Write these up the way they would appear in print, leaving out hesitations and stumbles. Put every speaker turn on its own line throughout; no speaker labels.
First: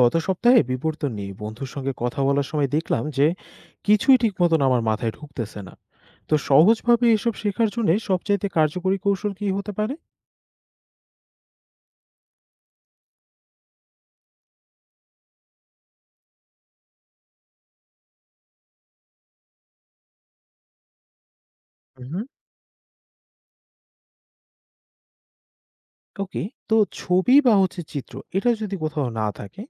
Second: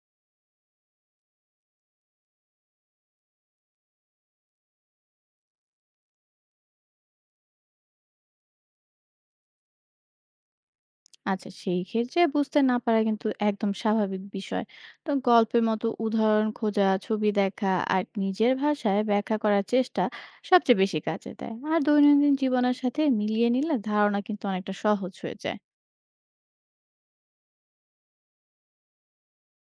গত সপ্তাহে বিবর্তন নিয়ে বন্ধুর সঙ্গে কথা বলার সময় দেখলাম যে কিছুই ঠিক মতন আমার মাথায় ঢুকতেছে না। তো সহজভাবে এসব শেখার জন্য সবচাইতে কার্যকরী কৌশল কি হতে পারে?
আচ্ছা সেই ক্ষেত্রে বুঝতে না পারা কিন্তু একদম স্বাভাবিক বিষয়। তো গল্পের মতো উদাহরণ খোঁজা, ছবি দেখা আর নিজের ভাষায় ব্যাখ্যা করার চেষ্টা সবচেয়ে বেশি কাজে দেয়। আর
হুম।
দৈনন্দিন জীবনের সাথে মিলিয়ে নিলে ধারণা কিন্তু অনেকটা সহজ হয়ে যায়।
ওকে। তো ছবি বা চিত্র এটা যদি কোথাও না থাকে,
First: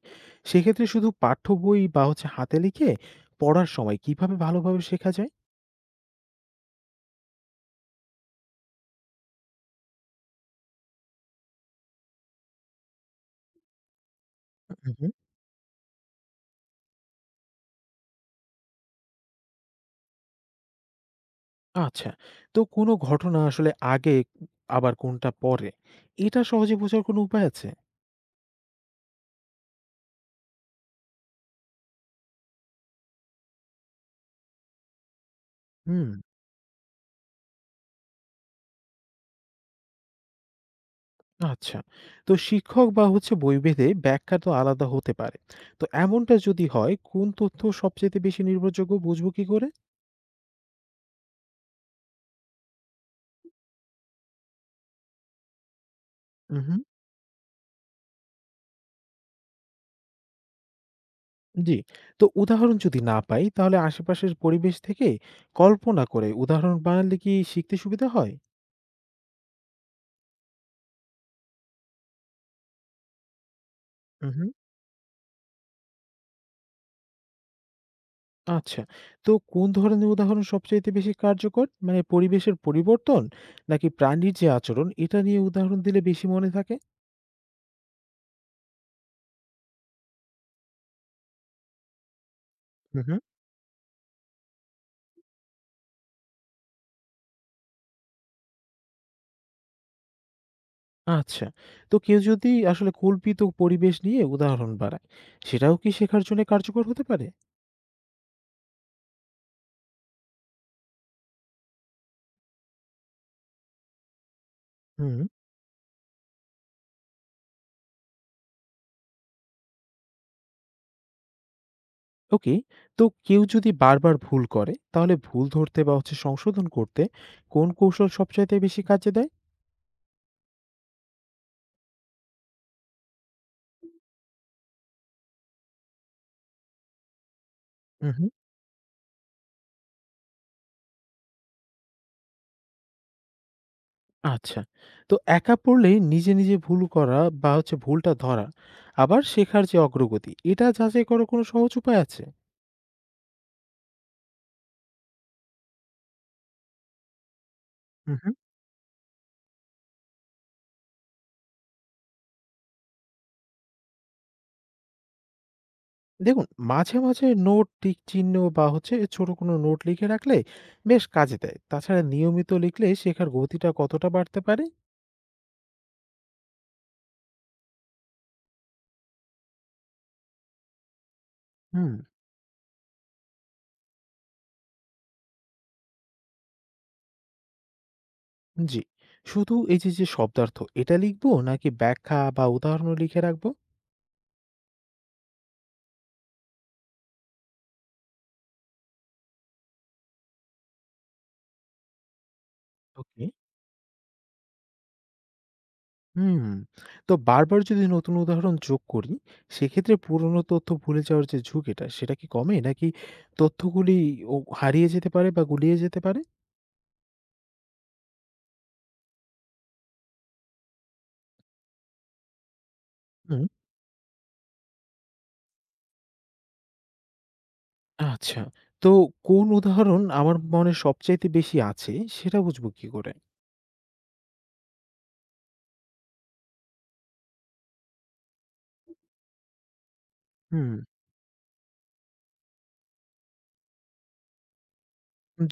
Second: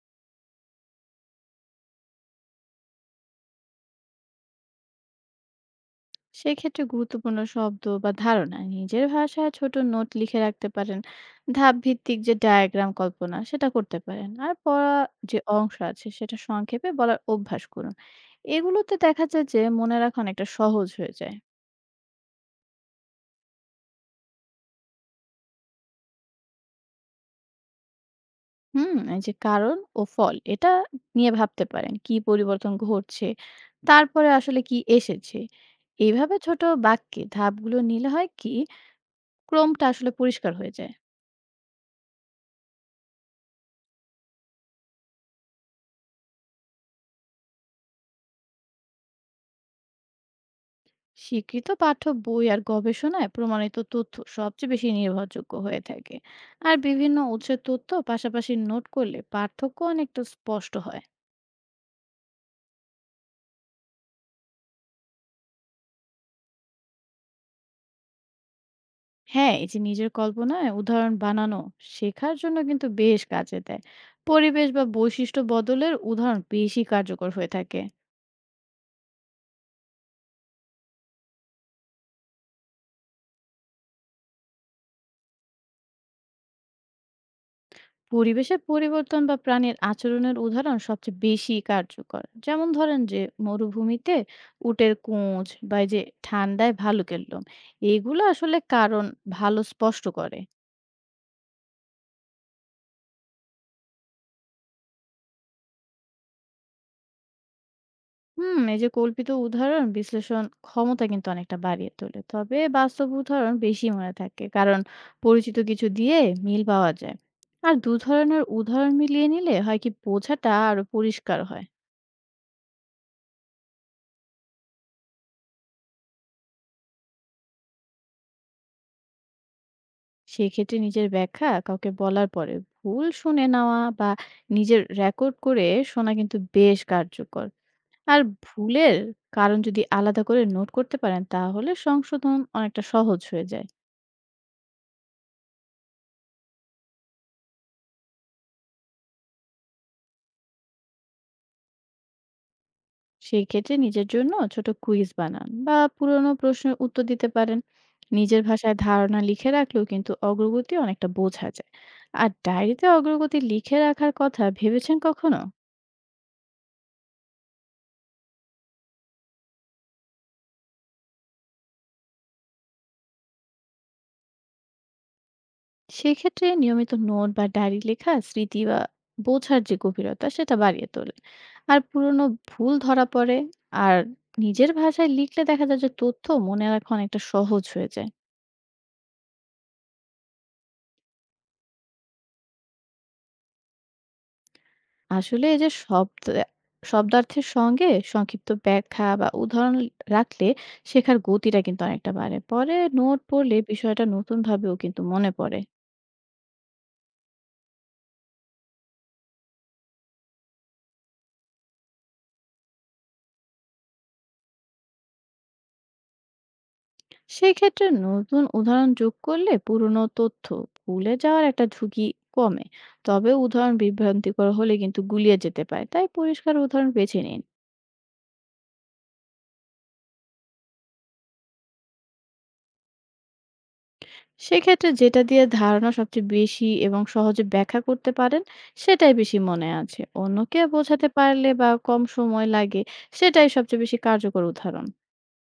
সেক্ষেত্রে শুধু পাঠ্য বই বা হাতে লিখে পড়ার সময় কিভাবে ভালোভাবে শেখা যায়?
সেক্ষেত্রে গুরুত্বপূর্ণ শব্দ বা ধারণা নিজের ভাষায় ছোট নোট লিখে রাখতে পারেন। ধাপ ভিত্তিক যে ডায়াগ্রাম, কল্পনা সেটা করতে পারেন। আর পড়া
হুম।
যে অংশ আছে সেটা সংক্ষেপে বলার অভ্যাস করুন। এগুলোতে দেখা যায় যে মনে রাখা অনেকটা সহজ হয়ে যায়।
আচ্ছা। তো কোনো ঘটনা আসলে আগে আবার কোনটা পরে, এটা সহজে বোঝার কোনো উপায় আছে?
হুম, এই যে কারণ ও ফল, এটা নিয়ে ভাবতে পারেন। কি পরিবর্তন ঘটছে? তারপরে আসলে কি এসেছে? এইভাবে ছোট বাক্যে ধাপগুলো নিলে হয় কি, ক্রমটা আসলে পরিষ্কার হয়ে যায়।
আচ্ছা। তো শিক্ষক বা বইভেদে ব্যাখ্যা তো আলাদা হতে পারে। তো এমনটা যদি হয় কোন তথ্য সবচাইতে বেশি নির্ভরযোগ্য বুঝবো কি করে?
স্বীকৃত পাঠ্য বই আর গবেষণায় প্রমাণিত তথ্য সবচেয়ে বেশি নির্ভরযোগ্য হয়ে থাকে। আর
হুম।
বিভিন্ন উৎসের তথ্য পাশাপাশি নোট করলে পার্থক্য অনেকটা স্পষ্ট হয়।
জি। তো উদাহরণ যদি না পাই তাহলে আশেপাশের পরিবেশ থেকে কল্পনা করে উদাহরণ বানালে কি শিখতে সুবিধা হয়?
হ্যাঁ, এই যে নিজের কল্পনায় উদাহরণ বানানো শেখার জন্য কিন্তু বেশ কাজে দেয়।
হুম।
পরিবেশ বা বৈশিষ্ট্য বদলের উদাহরণ বেশি কার্যকর হয়ে থাকে।
আচ্ছা। তো কোন ধরনের উদাহরণ সবচাইতে বেশি কার্যকর? মানে পরিবেশের পরিবর্তন নাকি প্রাণীর যে আচরণ এটা নিয়ে উদাহরণ দিলে বেশি মনে থাকে?
পরিবেশের পরিবর্তন বা প্রাণীর আচরণের উদাহরণ সবচেয়ে বেশি কার্যকর। যেমন ধরেন যে মরুভূমিতে উটের কোঁচ বা এই যে ঠান্ডায় ভালুকের লোম। এগুলো আসলে কারণ ভালো স্পষ্ট করে।
আচ্ছা। তো কেউ যদি আসলে কল্পিত পরিবেশ নিয়ে উদাহরণ বানায়, সেটাও কি শেখার জন্য কার্যকর হতে পারে?
হুম, এই যে কল্পিত উদাহরণ বিশ্লেষণ ক্ষমতা কিন্তু অনেকটা বাড়িয়ে তোলে। তবে বাস্তব উদাহরণ বেশি মনে থাকে, কারণ
হুম।
পরিচিত কিছু দিয়ে মিল পাওয়া যায়। আর দু ধরনের উদাহরণ মিলিয়ে নিলে হয় কি, বোঝাটা আরো পরিষ্কার হয়।
ওকে। তো কেউ যদি বারবার ভুল করে, তাহলে ভুল ধরতে বা সংশোধন করতে কোন কৌশল সবচাইতে বেশি কাজে দেয়?
সেক্ষেত্রে নিজের ব্যাখ্যা কাউকে বলার পরে ভুল শুনে নেওয়া বা নিজের রেকর্ড করে শোনা কিন্তু বেশ কার্যকর।
হুম,
আর
হুম।
ভুলের কারণ যদি আলাদা করে নোট করতে পারেন, তাহলে সংশোধন অনেকটা সহজ হয়ে যায়।
আচ্ছা। তো একা পড়লে নিজে ভুল করা বা ভুলটা ধরা, আবার শেখার যে অগ্রগতি, এটা যাচাই করার কোনো সহজ উপায় আছে?
সেই ক্ষেত্রে নিজের জন্য ছোট কুইজ বানান বা পুরনো প্রশ্নের উত্তর দিতে পারেন।
হুম, হুম।
নিজের ভাষায় ধারণা লিখে রাখলেও কিন্তু অগ্রগতি অনেকটা বোঝা যায়। আর ডায়েরিতে অগ্রগতি লিখে রাখার কথা ভেবেছেন কখনো?
দেখুন মাঝে নোট, টিক চিহ্ন বা ছোট কোনো নোট লিখে রাখলে বেশ কাজে দেয়। তাছাড়া নিয়মিত লিখলে শেখার গতিটা কতটা বাড়তে পারে?
সেক্ষেত্রে নিয়মিত নোট বা ডায়েরি লেখা স্মৃতি বা বোঝার যে গভীরতা সেটা বাড়িয়ে তোলে। আর
হুম।
পুরনো ভুল ধরা পড়ে। আর নিজের ভাষায় লিখলে দেখা যায় যে তথ্য মনে রাখা অনেকটা সহজ হয়ে যায়।
জি। শুধু এই যে, যে শব্দার্থ এটা লিখবো নাকি ব্যাখ্যা বা উদাহরণও লিখে রাখবো?
আসলে এই যে শব্দ শব্দার্থের সঙ্গে সংক্ষিপ্ত ব্যাখ্যা বা উদাহরণ রাখলে শেখার গতিটা কিন্তু অনেকটা বাড়ে। পরে নোট
ওকে।
পড়লে বিষয়টা নতুন ভাবেও কিন্তু মনে পড়ে।
হুম, তো বারবার যদি নতুন উদাহরণ যোগ করি সেক্ষেত্রে পুরনো তথ্য ভুলে যাওয়ার যে ঝুঁকিটা সেটা কি কমে নাকি তথ্যগুলি ও হারিয়ে যেতে পারে বা গুলিয়ে যেতে পারে?
সেই ক্ষেত্রে নতুন উদাহরণ যোগ করলে পুরনো তথ্য ভুলে যাওয়ার একটা ঝুঁকি কমে। তবে
হুম।
উদাহরণ বিভ্রান্তিকর হলে কিন্তু গুলিয়ে যেতে পারে, তাই পরিষ্কার উদাহরণ বেছে নিন।
আচ্ছা। তো কোন উদাহরণ আমার মনে সবচাইতে বেশি আছে সেটা বুঝবো কি করে?
সেক্ষেত্রে যেটা দিয়ে ধারণা সবচেয়ে বেশি এবং সহজে ব্যাখ্যা করতে পারেন, সেটাই বেশি মনে আছে। অন্যকে
হুম।
বোঝাতে পারলে বা কম সময় লাগে, সেটাই সবচেয়ে বেশি কার্যকর উদাহরণ।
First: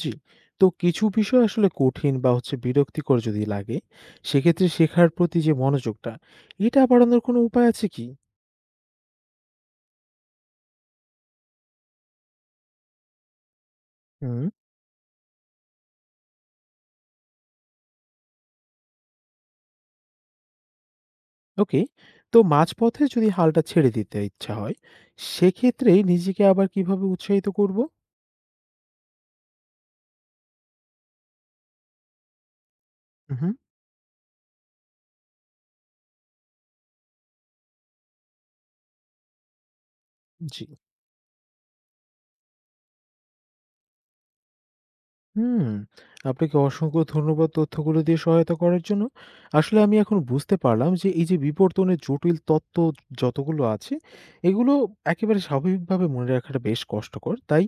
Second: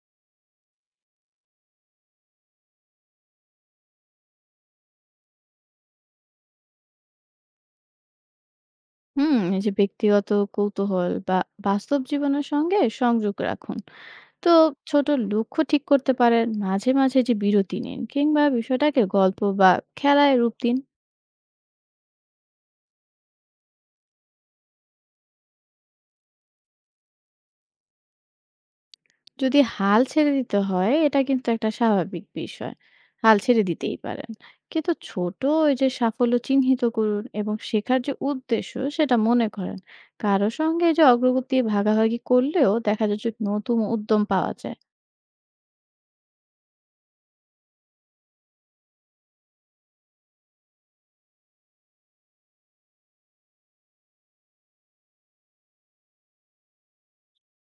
জি। তো কিছু বিষয় আসলে কঠিন বা বিরক্তিকর যদি লাগে, সেক্ষেত্রে শেখার প্রতি যে মনোযোগটা, এটা বাড়ানোর কোনো উপায় আছে কি?
হুম, এই যে ব্যক্তিগত কৌতূহল বা বাস্তব জীবনের সঙ্গে সংযোগ রাখুন।
হুম।
তো ছোট লক্ষ্য ঠিক করতে পারেন, মাঝে মাঝে যে বিরতি নিন, কিংবা বিষয়টাকে গল্প বা খেলায় রূপ দিন।
ওকে। তো মাঝপথে যদি হালটা ছেড়ে দিতে ইচ্ছা হয়, সেক্ষেত্রে নিজেকে আবার কিভাবে উৎসাহিত করব?
যদি হাল ছেড়ে দিতে হয়, এটা কিন্তু একটা স্বাভাবিক বিষয়। হাল
উহু।
ছেড়ে দিতেই পারেন। কিন্তু ছোট ওই যে সাফল্য চিহ্নিত করুন এবং শেখার যে উদ্দেশ্য সেটা মনে করেন। কারো
জি।
সঙ্গে এই যে অগ্রগতি ভাগাভাগি করলেও দেখা যায় যে নতুন উদ্যম পাওয়া যায়।
হুম, আপনাকে অসংখ্য ধন্যবাদ তথ্যগুলো দিয়ে সহায়তা করার জন্য। আসলে আমি এখন বুঝতে পারলাম যে এই যে বিবর্তনের জটিল তত্ত্ব যতগুলো আছে, এগুলো একেবারে স্বাভাবিকভাবে মনে রাখাটা বেশ কষ্টকর। তাই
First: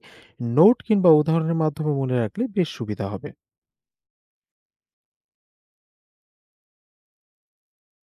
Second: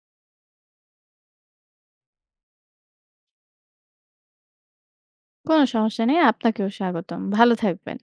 নোট কিংবা উদাহরণের মাধ্যমে মনে রাখলে বেশ সুবিধা হবে।
কোনো সমস্যা নেই। আপনাকেও স্বাগতম। ভালো থাকবেন।